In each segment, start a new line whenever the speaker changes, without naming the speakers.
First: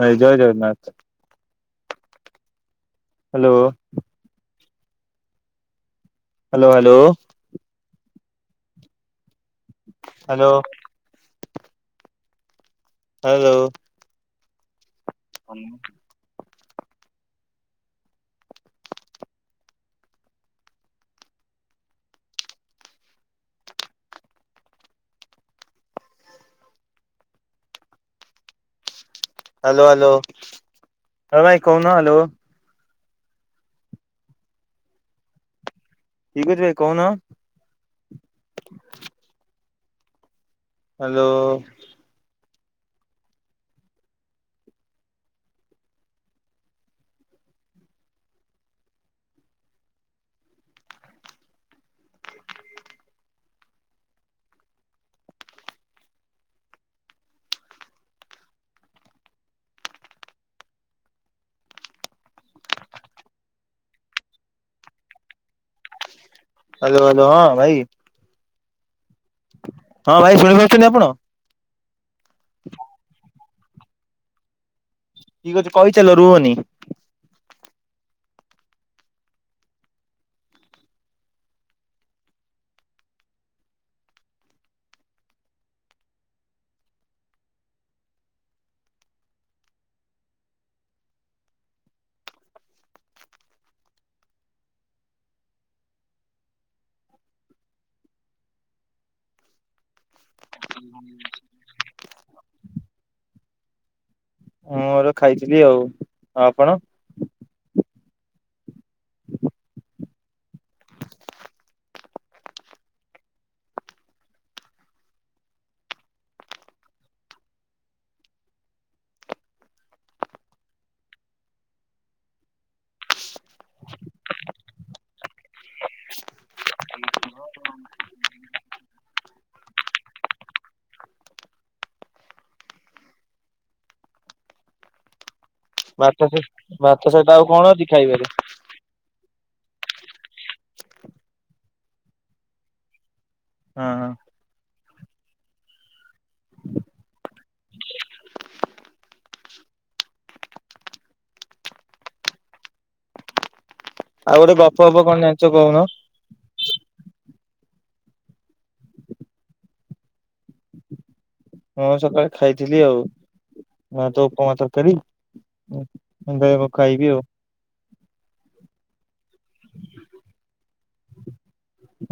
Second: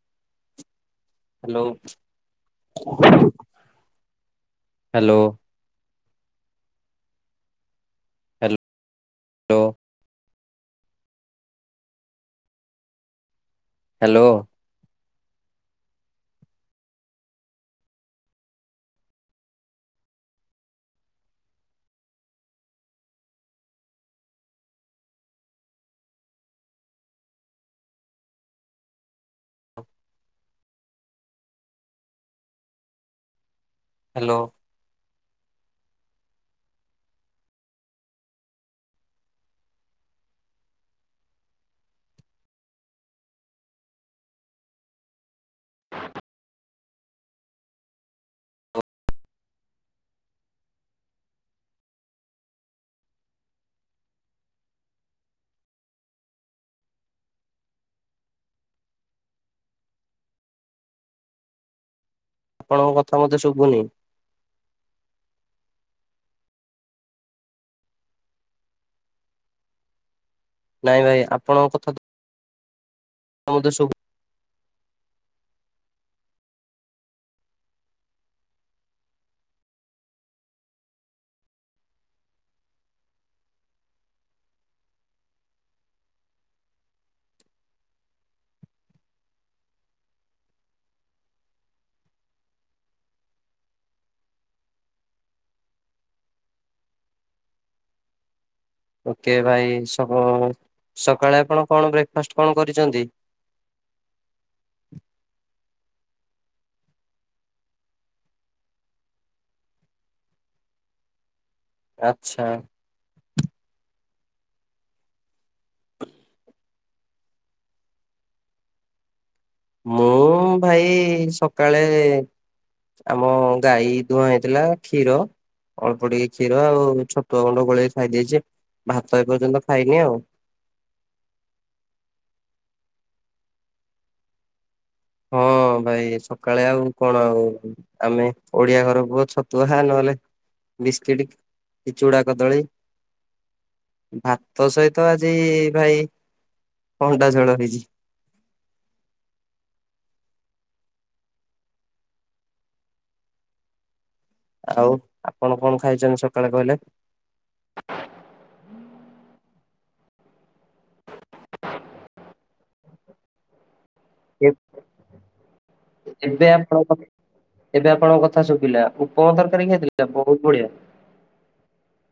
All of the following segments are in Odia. ଭାଇ ଜୟ Jagannath
hello.
Hello.
Hello.
Hello hello.
Hello hello.
Hello. Hello.
Hello.
[unintelligible] Hello hello ହ ଭାଇ କହୁନ ହ୍ୟାଲୋ।
ହ୍ୟାଲୋ।
ଠିକ ଅଛି ଭାଇ କହୁନ। ହାଲୋ।
ଆପଣଙ୍କ କଥା ମତେ ଶୁଭୁନି।
ହ୍ୟାଲୋ ହ୍ୟାଲୋ ହଁ ଭାଇ ହଁ ଭାଇ ଶୁଣିପାରୁଛନ୍ତି
ନାଇଁ
ଆପଣ
ଭାଇ ଆପଣଙ୍କ କଥା
[inaudible]
ଆ ସବୁ
ଠିକ ଅଛି କହିଚାଲ ରୁହନି।
ଓକେ ଭାଇ ସକାଳେ ସକାଳେ ଆପଣ କଣ ବ୍ରେକ୍ଫାଷ୍ଟ କଣ କରିଚନ୍ତି?
ମୋର ଖାଇଥିଲି ଆଉ। ଆପଣ? [inaudible]
ଆଚ୍ଛା। ମୁଁ ଭାଇ ସକାଳେ ଆମ ଗାଈ ଦୁୁହାଁଆଁ ହେଇଥିଲା କ୍ଷୀର ଅଳ୍ପ ଟିକେ କ୍ଷୀର ଆଉ ଛତୁଆ ଗୁଣ୍ଡ ଗୋଳେଇକି ଖାଇ ଦେଇେଚି ଭା ଏବେ ପର୍ଯ୍ୟନ୍ତ ଖାଇନି ଆଉ। ହଁ ଭାଇ
ଭାତ
ସକାଳେ ଆଉ
ଭାତ
କଣ
ସହିତ
ଆଉ
କଣ ଅଛି
ଆମେ
ଖାଇବାରେ
ଓଡିଆ ଘର ପୁଆ ଛ ପୋହା ନହେଲେ ବିସ୍କିଟ୍ କି ଚୁଡ଼ା କଦଳୀ
ହଁ ହଁ
ଭାତ ତ ସହି ତ ଆଜି ଭାଇ ଅଣ୍ଡା ଝୋଳ ହେଇଚି।
ଆଉ ଗୋଟେ ଗପ
ଆଉ
ଗପ କଣ ଜାଣିଛ
ଆପଣ
କହୁନ
କଣ ଖାଇଚନ୍ତି ସକାଳେ କହିଲେ।
ହଁ ସକାଳେ ଖାଇଥିଲି ଆଉ। ମୁଁ ତ ଉପମା ତରକାରୀ ଉଂ
ଏବେ
ଫେରେ କଣଁ
ଆପଣଙ୍କ
ଖାଇବି ଆଉ।
ଏବେ ଆପଣଙ୍କ କଥା ଶୁଖିଲା ଉପମ ତରକାରୀ ଖଇଥିଲେ ବହୁତ ବଢିଆ।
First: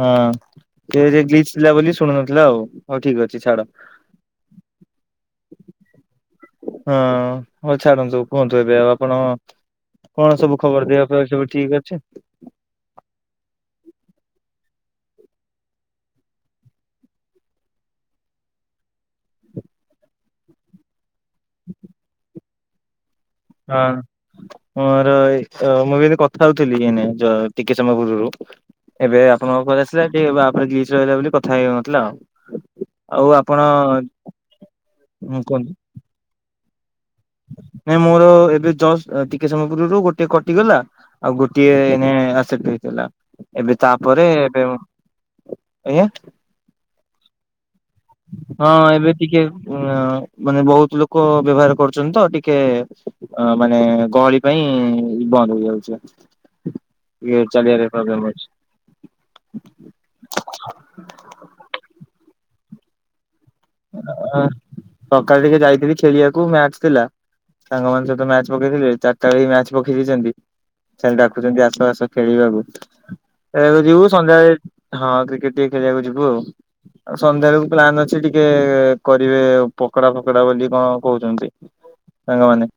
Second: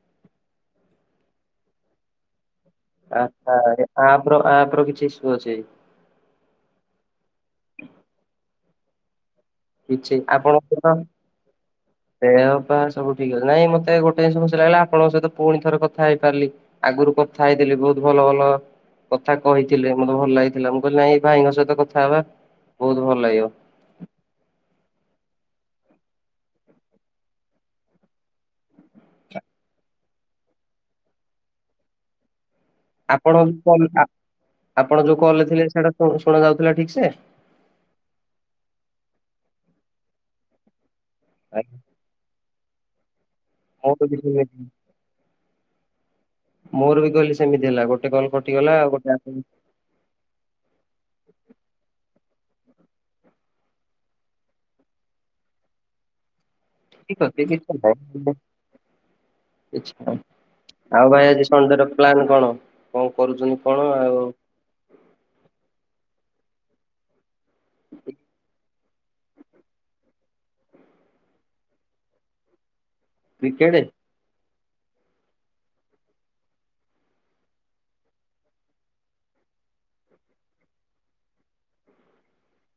ହଁ ଗ୍ଲିଚ ଥିଲା ବୋଲି ଶୁଣୁନଥିଲା ଆଉ। ହଉ ଠିକ
ଆ
ଅଛି ଛାଡ
ଆ-ଆ-ଆ -ଆପ ର ଆପ ର କିଛି ସୁବୁଚି।
ବେ ଆଉ ଆପଣ
କିଛି
କଣ ସବୁ ଖବର
ଆପଣଙ୍କର
ଦେହ ଫେୟ ସବୁ ଠିକ ଅଛି।
ଦେହ ପା ସବୁ ଠିକ ଅଛି ନାଇଁ ମତେ ଗୋଟେ ଜିନିଷ ଖୁସି ଲାଗିଲା ଆପଣଙ୍କ ସହିତ ପୁଣି ଥରେ କଥା ହେଇ ପାରିଲି ଆଗରୁ କଥା ହେଇଥିଲି ବହୁତ ଭଲ ଭଲ କଥା କହିଥିଲେ ମତେ ଭଲ ଲାଗିଥିଲା ମୁଁ କହିଲି ନାଇଁ ଭାଇଙ୍କ ସହିତ କଥା ହେବା ବହୁତ ଭଲ ଲାଗିବ।
ହଁ ମୋର ଏଇ ଓ ମୁଁ ବି ଏତି କଥା ହୋଉଥିଲି ଏନେ ଯ ଟିକେ ସମୟ ପୂର୍ବରୁ ଏବେ ଆପଣଙ୍କ କଲ୍ ଆସିଲା ଟିକେ ବାଫଯିସ ହେଲାବୋଲି କଥା ହେଇହୋଉନଥିଲା ଆଉ। ଆଉ ଆପଣ
ଆପଣଙ୍କ ଆପ ଆପଣ ଯୋଉ କଲ ଥିଲେ ସେଇଟା ଶୁ ଶୁଣ ଯାଉଥିଲା ଠିକ ସେ।
ନାଇ ମୋର ଏବେ ଜସ୍ ଟିକେ ସମୟ ପୂର୍ବରୁ ଗୋଟେ କଟିଗଲା ଆଉ ଗୋଟିଏ ମେଁ ଆସେପଟ୍ ହେଇଥିଲା ଏବେ
ମୋର ବି
ତାପରେ
ସେମିତି
ଏବେ ଆଜ୍ଞା।
ମୋର ବି କଲି ସେମତି ହେଲା। ଗୋ
ହଁ ଏବେ ଟିକେ ଅଂ ମାନେ ବହୁତ ଲୋକ ବ୍ୟବହାର କରୁଚନ୍ତି ତ ଟି ଟିକେ ଅଂ ମାନେ ଗହଳି ପାଇଁ ବନ୍ଦ ହେଇଯାଉଚି।
ଠିକ ଅଛି କିଛି ନାହିଁ [unintelligible] କିଛି ନାଇଁ ଆଉ ଭାଇ ଆଜି ସନ୍ଧ୍ୟାରେ ପ୍ଲାନ କଣ କଣ କରୁଚନ୍ତି?
ସକାଳେ ଟିକେ ଯାଇଥିଲି ଖେଳିୟାକୁ, ମ୍ୟାଚ ଥିଲା। ସାଙ୍ଗମାନେ ସହିତ, ମ୍ୟାଚ ପକେଇଥିଲେ। ଚାର ତାରିଖ, ମ୍ୟାଚ ପଖେଇ ଦେଇଚନ୍ତି। ଖାଲି ଡାକୁଚନ୍ତି ଆସ, ଆସ ଖେଳିବାକୁ।
କ୍ରିକେଟ୍
ଏବେ ଯିବୁ ସନ୍ଧ୍ୟାରେ ହଁ କ୍ରିକେଟ ଟିକେ ଖେଳିୟାକୁ ଯିବୁ ଆଉ। ସନ୍ଧ୍ୟାବେଳକୁ ପ୍ଲାନ୍ ଅଛି ଟି ଟିକେ କରିବେ ପକଡା, ଫକଡା ବୋଲି କଣ, କହୁଚନ୍ତି। ସାଙ୍ଗମାନେ।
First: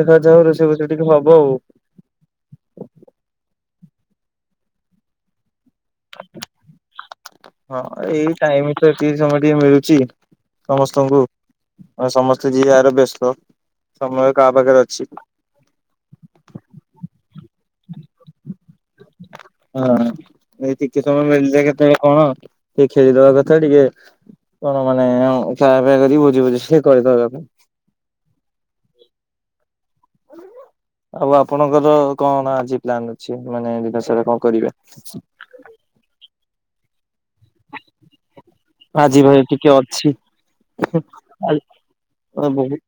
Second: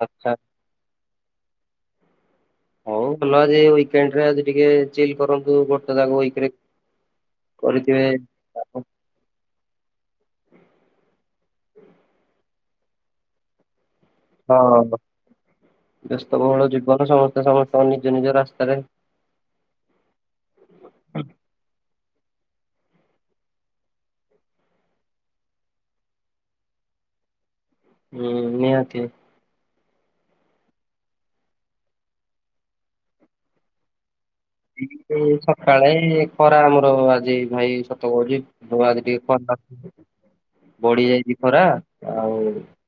ଦେଖା
ଆଚ୍ଛା
ଯାଉ ରୋଷେଇ, ଫୋଷେଇ ଟିକେ ହବ ଆଉ।
ହଉ ବୁଲ ଆଜି ଉଇକେଣ୍ଟ୍ ରେ, ଆଜି ଟିକେ ଚିଲ କରନ୍ତୁ। ଯାକ ୱିକ୍ ରେ
ହଁ
କରିଥିବେ
ଏଇ ଟାଇମ ତ ଟିକିଏ ସମୟ ଟିକେ ମିଳୁ ଚି, ସମସ୍ତଙ୍କୁ। ସମସ୍ତେ ଯିଏ ଯାର ବ୍ୟସ୍ତ। ସମୟ କାହା
ହଁ।
ପାଖରେ ଅଛି।
ବ୍ୟସ୍ତବହୁଳ ଜୀବନ ସମ ସମସ୍ତଙ୍କ ନିଜ, ନିଜ ରାସ୍ତାରେ।
ହଁ। ଏଇ ଟିକେ ସମୟ, ମିଳିଲେ କେତେଳେ, କଣ। ଟିକେ ଖେଳିଦବା କଥା, ଟିକେ କଣ, ମାନେ ଅଂ, ଖାଇବା, ପିଇବା କରି କି ଭୋଜି, ଭୁଜି ଟିଏ କରି ଦବା କଥା।
ହୁଁ ନିହାତି।
ଆଉ' ଆପଣଙ୍କର, କଣ ଆଜି ପ୍ଲାନ ଅଛି? ମାନେ ବିକାଶର ଙ୍କ।
ସକାଳେ ଖରା ଆମର ଆଜି, ଭାଇ ସତ କହୁଛି। ଆଜି ଟିକେ କଣ? ବଢି ଯାଇଛି ଖରା, ଆଉ।
ବହୁତ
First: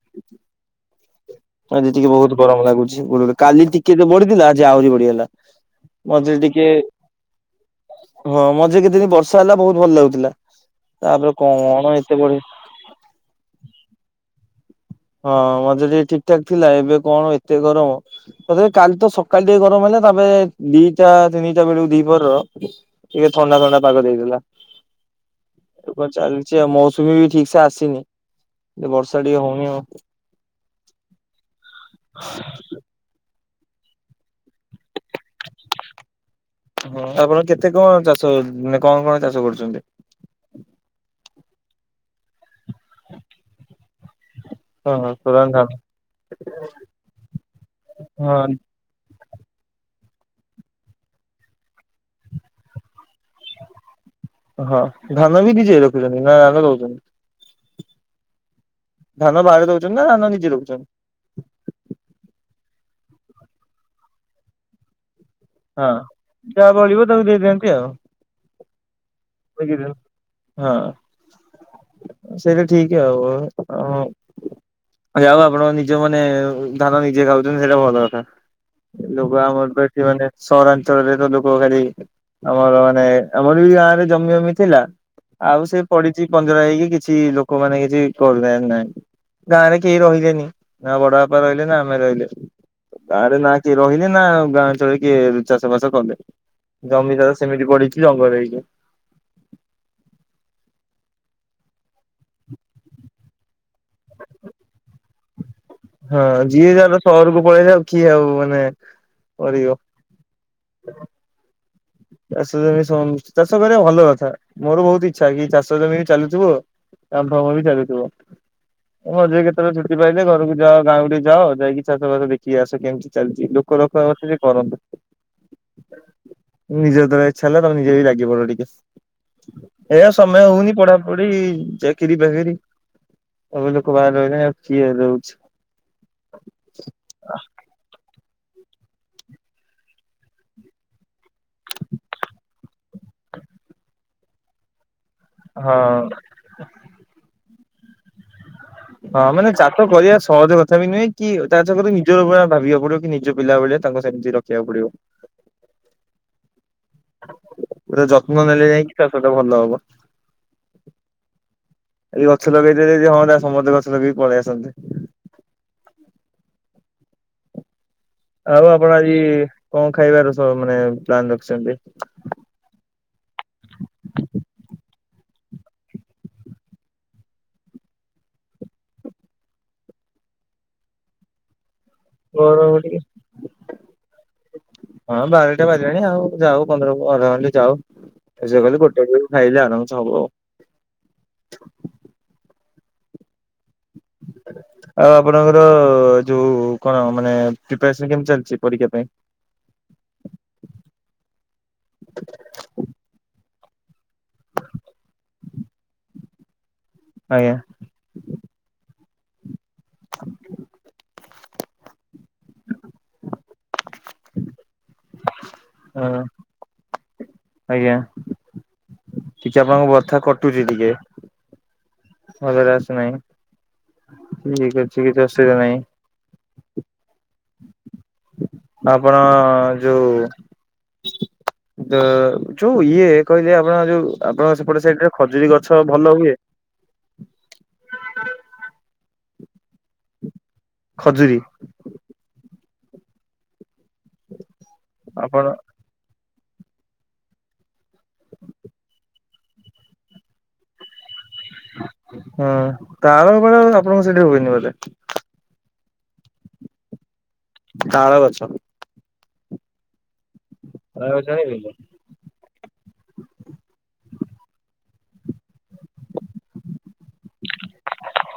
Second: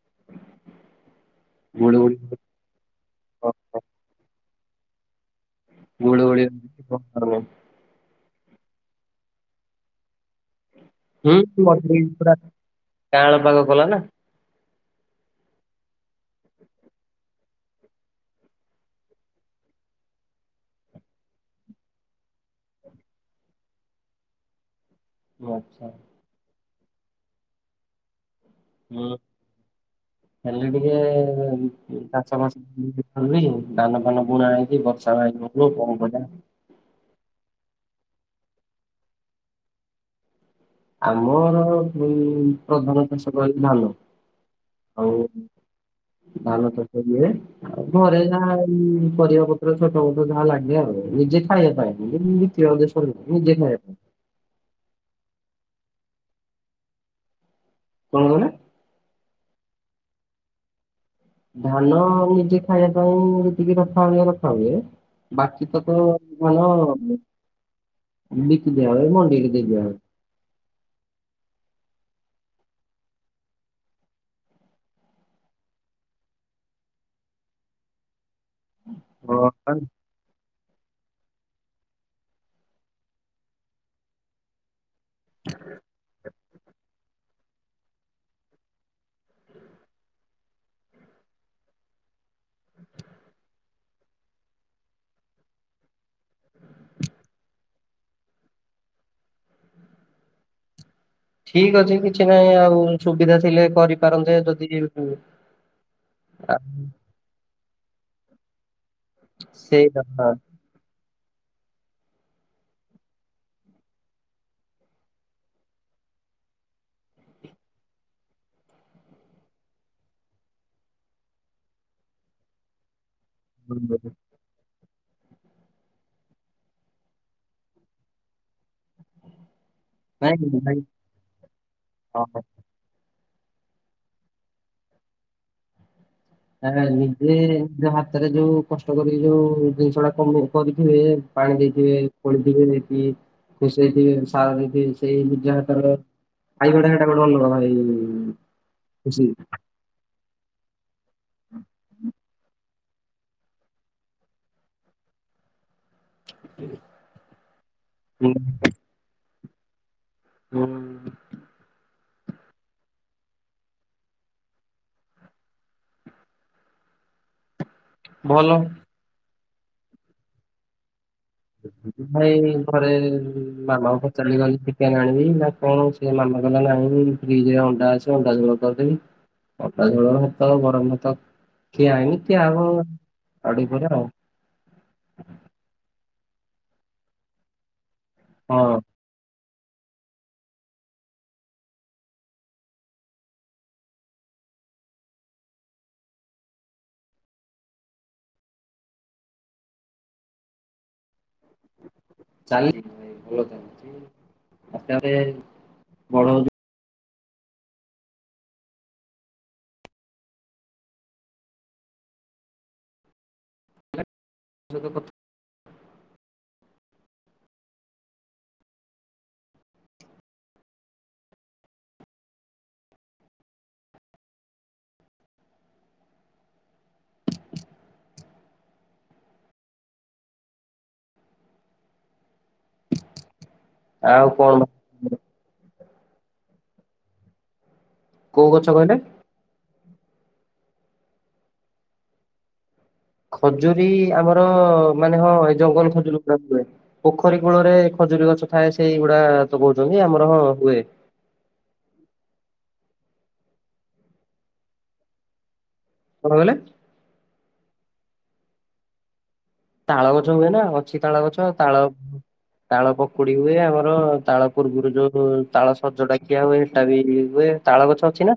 ଆଜି ଟିକେ
ଗୁଳୁଗୁଳି
ବହୁତ ଗରମ ଲାଗୁଛି। କାଲି ଟିକେ ବଢିଥିଲା, ଆଜି ଆହୁରି ବଢିଗଲା।
ଗୁଳୁ
ମଝିରେ
ଗୁଳି।
ଟିକେ ହଁ, ମଝିରେ କେତେଦିନ ବର୍ଷା ହେଲା, ବହୁତ ଭଲ ଲାଗୁଥିଲା। ତାପରେ
ହୁଁ,
କଣ
ମଝିରେ ବି
ଏତେ
ପୁରା
ବଢି
କଅଁଳ ପାଗ କଲା ନା।
ହଁ, ମଝିରେ ଟିକେ ଠିକ, ଠାକ ଥିଲା। ଏବେ କଣ ଏତେ ଗରମ। ତଥାପି, କାଲି ତ ସକାଳ ଟିକେ ଗରମ ହେଲା ତାପରେ, ଦିଟା ତିନିଟା ବେଳକୁ ଦିପହର, ଟିକେ ଥଣ୍ଡା, ଥଣ୍ଡା ପାଗ ଦେଇଥିଲା।
ଆଚ୍ଛା।
ସେ ମୌସୁମୀ ବି ଠିକ୍ ସେ ଆସିନି। ଏ
ହୁଁ
ବର୍ଷା ଟିକେ ହଉନି ଆଉ।
ହେଲେ ଟିକେ ଚାଷ, ବାସ କେ ବୁନି, ଦାନ ଫାନ ବୁଣା ହେଇକି, ବର୍ଷା ନାହିଁ କଣ କରି ବା
ହଁ ଆପଣ କେତେ କଣ, ଚାଷ ହୋ- ମାନେ କଣ, କଣ ଚାଷ କରୁଛନ୍ତି?
ଆମର, ପ୍-ପ୍ରଧାନ ଚାଷ କହିଲେ ଧାନ।
ହଁ
ଆଉ
ହଁ ସୋରାନ ଧାନ।
ଧାନ ଚାଷ ହୁଏ, ଆଉ ଘରେ
ହଁ
ଯାହା, ପରିବା ପତ୍ର, ଛୋଟ ମୋଟ ଯାହା ଲାଗେ ଆଉ। ନିଜେ ଖାଇବା ପାଇଁ। ବିକିବା ଉଦେସ
ହଁ। ଧାନ ବି ନିଜେ ରଖୁଛନ୍ତି ନା ଧାନ ଦଉଛନ୍ତି?
କଣ କହିଲେ?
ଧାନ ବାହାରେ ଦଉଛନ୍ତି ନା, ଧାନ ନିଜେ ରଖୁଛନ୍ତି?
ଧାନ ନିଜେ ଖାଇବା ପାଇଁ, ଯେତିକି ରଖା ହୁଏ, ରଖା ହୁଏ ବାକି ତକ
ହଁ
ଧାନ
ଯାହା ବଳିବ ତାକୁ ଦେଇଦିଅନ୍ତି ଆଉ।
ବିକି ଦିଆ ହୁଏ, ମଣ୍ଡିକୁ ଦେଇ ଦିଆ ହୁଏ।
ହଁ ସେଟା ଠିକ ଆଉ ଯା ହଉ, ଆପଣ ନିଜେ ମାନେ, ଧାନ ନିଜେ ଖାଉଛନ୍ତି ସେଇଟା ଭଲ କଥା। ଲୋକ ଆମର,
ହଁ
ତ ଏଠି ମାନେ ସହରାଞ୍ଚଳରେ ତ, ଲୋକ ଖାଲି ଆମର ମାନେ, ଆମର ବି ଗାଁରେ ଜମି, ଫମି ଥିଲା। ଆଉ ସେ ପଡିଛି ପଞ୍ଜରା ହେଇକି, କିଛି ଲୋକମାନେ କିଛି କରୁ ନାହିଁ ନାଇଁ। ଗାଁରେ କେହି ରହିଲେନି। ନା ବଡ ବାପା ରହିଲେ, ନା ଆମେ ରହିଲେ। ଗାଁରେ ନାଁ କିଏ ରହିଲେ ନା ଗାଁ ଚଳି କିଏ ଚାଷ, ବାସ କଲେ, ଜମିଟା ତ ସେମିତି ବଢିଛି, ଜଙ୍ଗଲ ହେଇକି।
ଠିକ ଅଛି, କିଛି ନାହିଁ, ଆଉ ସୁବିଧା ଥିଲେ କରିପାରନ୍ତେ। ଯଦି କେବେ
ହଁ ଯିଏ ଯାର ସହରକୁ ପଳେଇ ଯାଉ କିଏ ଆଉ ମାନେ କରିବ
ସେଇ କଥା।
ଚାଷ ଜମି ସନ୍ ଚାଷ କରିବା ଭଲ କଥା। ମୋର ବହୁତ ଇଚ୍ଛା କି ଚାଷ ଜମିରେ ଚାଲୁଥିବ କାମ ଫାମ ବି ଚାଲୁଥିବ। ଏ ମଝିରେ କେତେବେଳେ ଛୁଟି ପାଇଲେ ଘରକୁ ଯାଅ। ଗାଁ କୁ ଟିକେ ଯାଅ। ଯାଇକି ଚାଷ ବାସ ଦେଖିକି ଆସ କେମିତି। ଚାଲିଚି ଲୋକ ରଖା ରଖିରେ କରନ୍ତୁ। ନିଜେ ଯେତେବେଳେ ଇଚ୍ଛା ହେଲା ତୋମେ ନିଜେ ବି ଲାଗି ପଡ ଟିକେ। ଏୟା ସମୟ
ନାଇଁ
ହଉନି
ନାଇଁ
ପଢାପଢି, ଚାକିରି
ହଁ।
ବାକିରି। ସବୁ ଲୋକ ବାହାରେ ରହିଲେଣି। ଆଉ କିଏ ରହୁଛି।
ଆ ନିଜେ ଯାହା ତେରେ ଯୋଉ କଷ୍ଟ କରିକି ଯୋଉ ଜିନିଷ ଟା କମି କରିଥିବେ। ପାଣି ଦେଇଥିବେ, ଖୋଳିଥିବେ ଦେଇକି ଖୁସେଇଥିବେ, ସାର ଦେଇଥିବେ। ସେଇ ନିଜ
ହଁ
ହାତର ଖାଇବା ଟା ସେଟା ବଡ ଅନୁଭବ ହେଇ [inaudible]
ହଁ ମାନେ ଚାଷ କରିବା ସହଜ କଥା ବି ନୁହେଁ। କି ଚାଷ କରି ନିଜ ଉପରେ ଭାବିବାକୁ ପଡିବ କି ନିଜ ପିଲା ଭଳିଆ ତାଙ୍କୁ ସେମିତି ରଖିବାକୁ ପଡିବ। ପୁରା ଯତ୍ନ ନେଲେ ଯାଇକି ଚାଷ ଟା ଭଲ ହବ।
[unintelligible]
ଏଇ ଗଛ ଲଗେଇ ଦେଲେ ଯେ ହଅନ୍ତା ସମସ୍ତେ ଗଛ ଲଗେଇକି ପଳେଇ ଆସନ୍ତେ। [inaudible]
ଭଲ
ଆଉ ଆପଣ ଆଜି କଣ ଖାଇବାର ସ ମାନେ ପ୍ଲାନ ରଖିଛନ୍ତି?
[unintelligible] ଭାଇ ଘରେ ମାମା ଙ୍କୁ ପଚାରିଲି ଗଲି ଚିକେନ୍ ଆଣି ବି ନା କଣ ସେ ମନା କଲା ନା ଆଣିବି। ଫ୍ରିଜ୍ ରେ ଅଣ୍ଡା ଅଛି ଅଣ୍ଡା ଝୋଳ କରିଦେବି। ଅଣ୍ଡା ଝୋଳ ଭାତ, ଗରମ ଭାତ। ଖିଆ ହେଇନି। ଖିଆ
ମୋର
ହବ।
ଟିକେ
ଆଉ ଟିକେ ପରେ ଆଉ।
ହଁ ବାରଟା ବାଜିଲାଣି ଆଉ ଯାଉ ପନ୍ଦର ଅଧେ ଘଣ୍ଟେ ଯାଉ, ଏ ସେ
ହଁ
କହିଲେ ଗୋଟେ ବେଳୁ ଖାଇଲେ ଆରାମସେ ହବ। [inaudible] ଆଉ ଆପଣଙ୍କର ଯୋଉ କଣ ମାନେ ପ୍ରିପାରେସନ୍ କେମତି ଚାଲିଚି ପରୀକ୍ଷା ପାଇଁ? [inaudible]
[inaudible] ଚାଲି ଭାଇ ଚାଲିଚି ଆସ୍ତେ ଆସ୍ତେ ବଡ ହଉଚୁ
ଆଜ୍ଞା। [inaudible]
ଯୁଗପଥ
ହଁ। ଆଜ୍ଞା, ଟିକେ ଆପଣଙ୍କ ବଥା କଟୁଚି ଟିକେ। ଭଲରେ ଆସୁ ନାହିଁ। ଠିକ ଅଛି କିଛି ଅସୁବିଧା ନାହିଁ। ଆପଣ ଯୋଉ ତ ଯୋଉ ଇଏ କହିଲେ ଆପଣ ଯୋଉ
ଆଉ
ଆପଣ
କଣ
ସେପଟେ ସାଇଟରେ ଖଜୁରୀ ଗ ଛ ଭଲ ହୁଏ?
କୋଉ ଗଛ କହିଲେ?
ଖଜୁରୀ।
ଖଜୁରୀ ଆମର ମାନେ ହଁ
ଆପଣ
ଏ ଜଙ୍ଗଲ ଖଜୁରୁ ନା ହୁଏ, ପୋଖରୀ କୂଳରେ ଖଜୁରୀ ଗଛ ଥାଏ, ସେଇଗୁଡା ତ କହୁଚନ୍ତି ଆମର ହଁ ହୁଏ।
ହଁ ତାଳ [unintelligible] ଆପଣଙ୍କ ସେଠି ହୁଏନି ବୋଧେ?
କଣ କହିଲେ?
ତାଳ ଗଛ।
ତାଳ ଗ ଗଛ ହୁଏ ନା ଅଛି
ହଁ
ତାଳ ଗଛ ତାଳ ତାଳ ପକୁଡି ହୁଏ ଆମର ତାଳ ପୂର୍ବରୁ ଯୋଉ ତାଳ ସଜ ଟା କିିଆ ହୁଏ ସେଟା ବି ହୁଏ ତାଳ ଗଛ ଅଛି ନା?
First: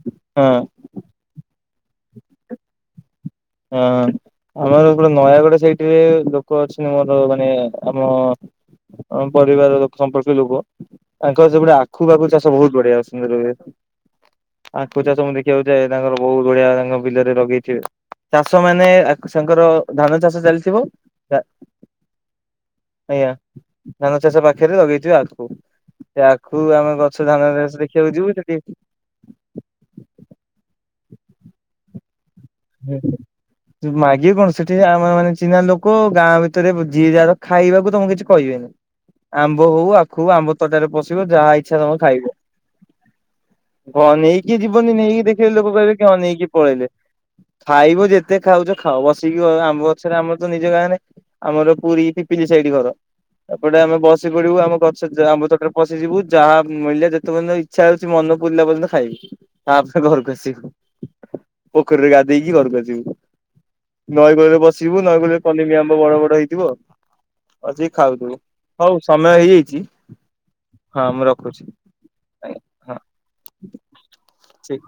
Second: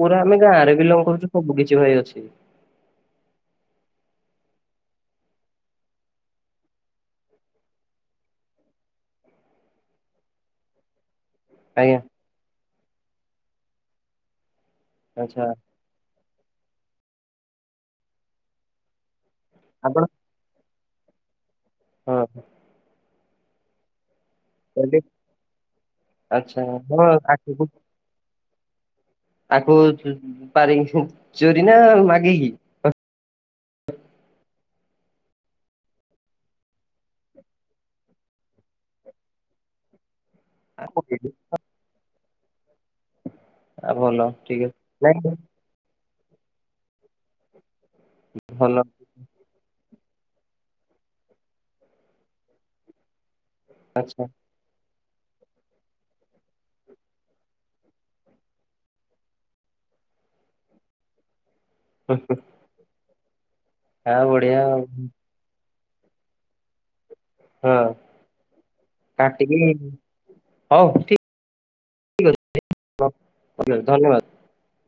ପୁରା ଆମେ ଗାଁ
ହଁ।
ରେ ବିଲଙ୍ଗ କରୁଚୁ ସବୁ କିଛି ଭାଇ ଅଛି।
ହଁ ଆମର ସେପଟେ ନୟାଗଡ ସେଇଟ ରେ ଲୋକ ଅଛନ୍ତି ଆମର ମାନେ ଆମ ଆମ ପରିବାର ଲୋକ ସମ୍ପର୍କୀୟ ଲୋକ। ତାଙ୍କର ସେପଟେ
ଆଜ୍ଞା
ଆଖୁ ବାଖୁ ଚାଷ ବହୁତ ବଢିଆ ସୁନ୍ଦର ହୁଏ। ଆଖୁ ଚାଷ ମୁଁ
ଆଚ୍ଛା
ଦେଖିବାକୁ ଯାଏ ତାଙ୍କର ବହୁତ ବଢିଆ ତାଙ୍କ ବିଲରେ ଲଗେଇଥିବେ ଚାଷ ମାନେ ତାଙ୍କର
ଆପଣ
ଧାନ ଚାଷ ଚାଲିଥିବ ତା
ହଁ।
ଆଜ୍ଞା ତାଙ୍କ ଚାଷ ପାଖରେ
କହିଲି
ଲଗେଇଥିବେ ଆଖୁ ସେ
ଆଚ୍ଛା
ଆଖୁ ଆମେ
ହଁ
ଗଛ ଧାନ
ଆଖୁକୁ
ସେ ଦେଖିବାକୁ ଯିବୁ ସେଠି
ଆଖୁ ପାରି ଚୋରି ନା ମାଗିକି?
ହୁଁ। ମାଗିବେ କଣ ସେଠି ଆମ ମାନେ ଚିହ୍ନା ଲୋକ ଗାଁ ଭିତରେ ଯିଏ ଯାହାର ଖାଇବାକୁ ତମକୁ କିଛି କହି ଆମ୍ବ ହଉ ଆଖୁ ହଉ ଆମ୍ବ ତୋଟାରେ ପଶିବ ଯାହା ଇଚ୍ଛା ତମେ ଖାଇବ।
ଆ
ହଁ
ଭଲ
ନେଇକି
ଠିକ ଅଛି
ଯିବନି ନେଇକି
ନାଇଁ
ଦେଖେଇ ଗଲେ ଲୋକ କହିବେ। ଅନେଇକି ପଳେଇଲେ। ଖାଇବ ଯେତେ
ଭଲ
ଖାଉଛ ଖାଉ ବସିକି ଆମ୍ବ ରେ ଆମର ତ ନିଜ ଗାଁରେ। ଆମର ପୁରୀ ପିପିଲି ସାଇଡି ଘର। ଏପଟେ ଆମେ
ଆଚ୍ଛା
ବସି ପଡିବୁ ଆମ- ଆମ୍ୱ ତୋଟାରେ ପସିଯିବୁ ଯାହା ମିଳିଲା ଯେତେ ପର୍ଯ୍ୟନ୍ତ ଇଚ୍ଛା ହଉଛି ମନ ପୁୁରିଲା ପର୍ଯ୍ୟନ୍ତ ଖାଇବୁ ତା - ଘରକୁ ଆସି। ପୋଖରୀରେ ଗାଧେଇକି ଘରକୁ ଆସିବୁ
ଆଉ
ନଈ କୂଲେରେ
ବଢିଆ ଆଉ
ବସିବୁ ନଈକୁଳରେ କଲିମି ଆମ୍ବ- ବଡ ବଡ ହେଇଥିବ ଆଉ
ହଁ
ଆସିକି ଖାଉଥିବୁ। ହଉ ସମୟ
କାଟିକି
ହେଇଯାଇଛି।
ହଉ
ହଁ
ଠିକ
ମୁଁ ରଖୁଛି ଆଜ୍ଞା
ଅଛି ଧନ୍ୟବାଦ।
ହଁ।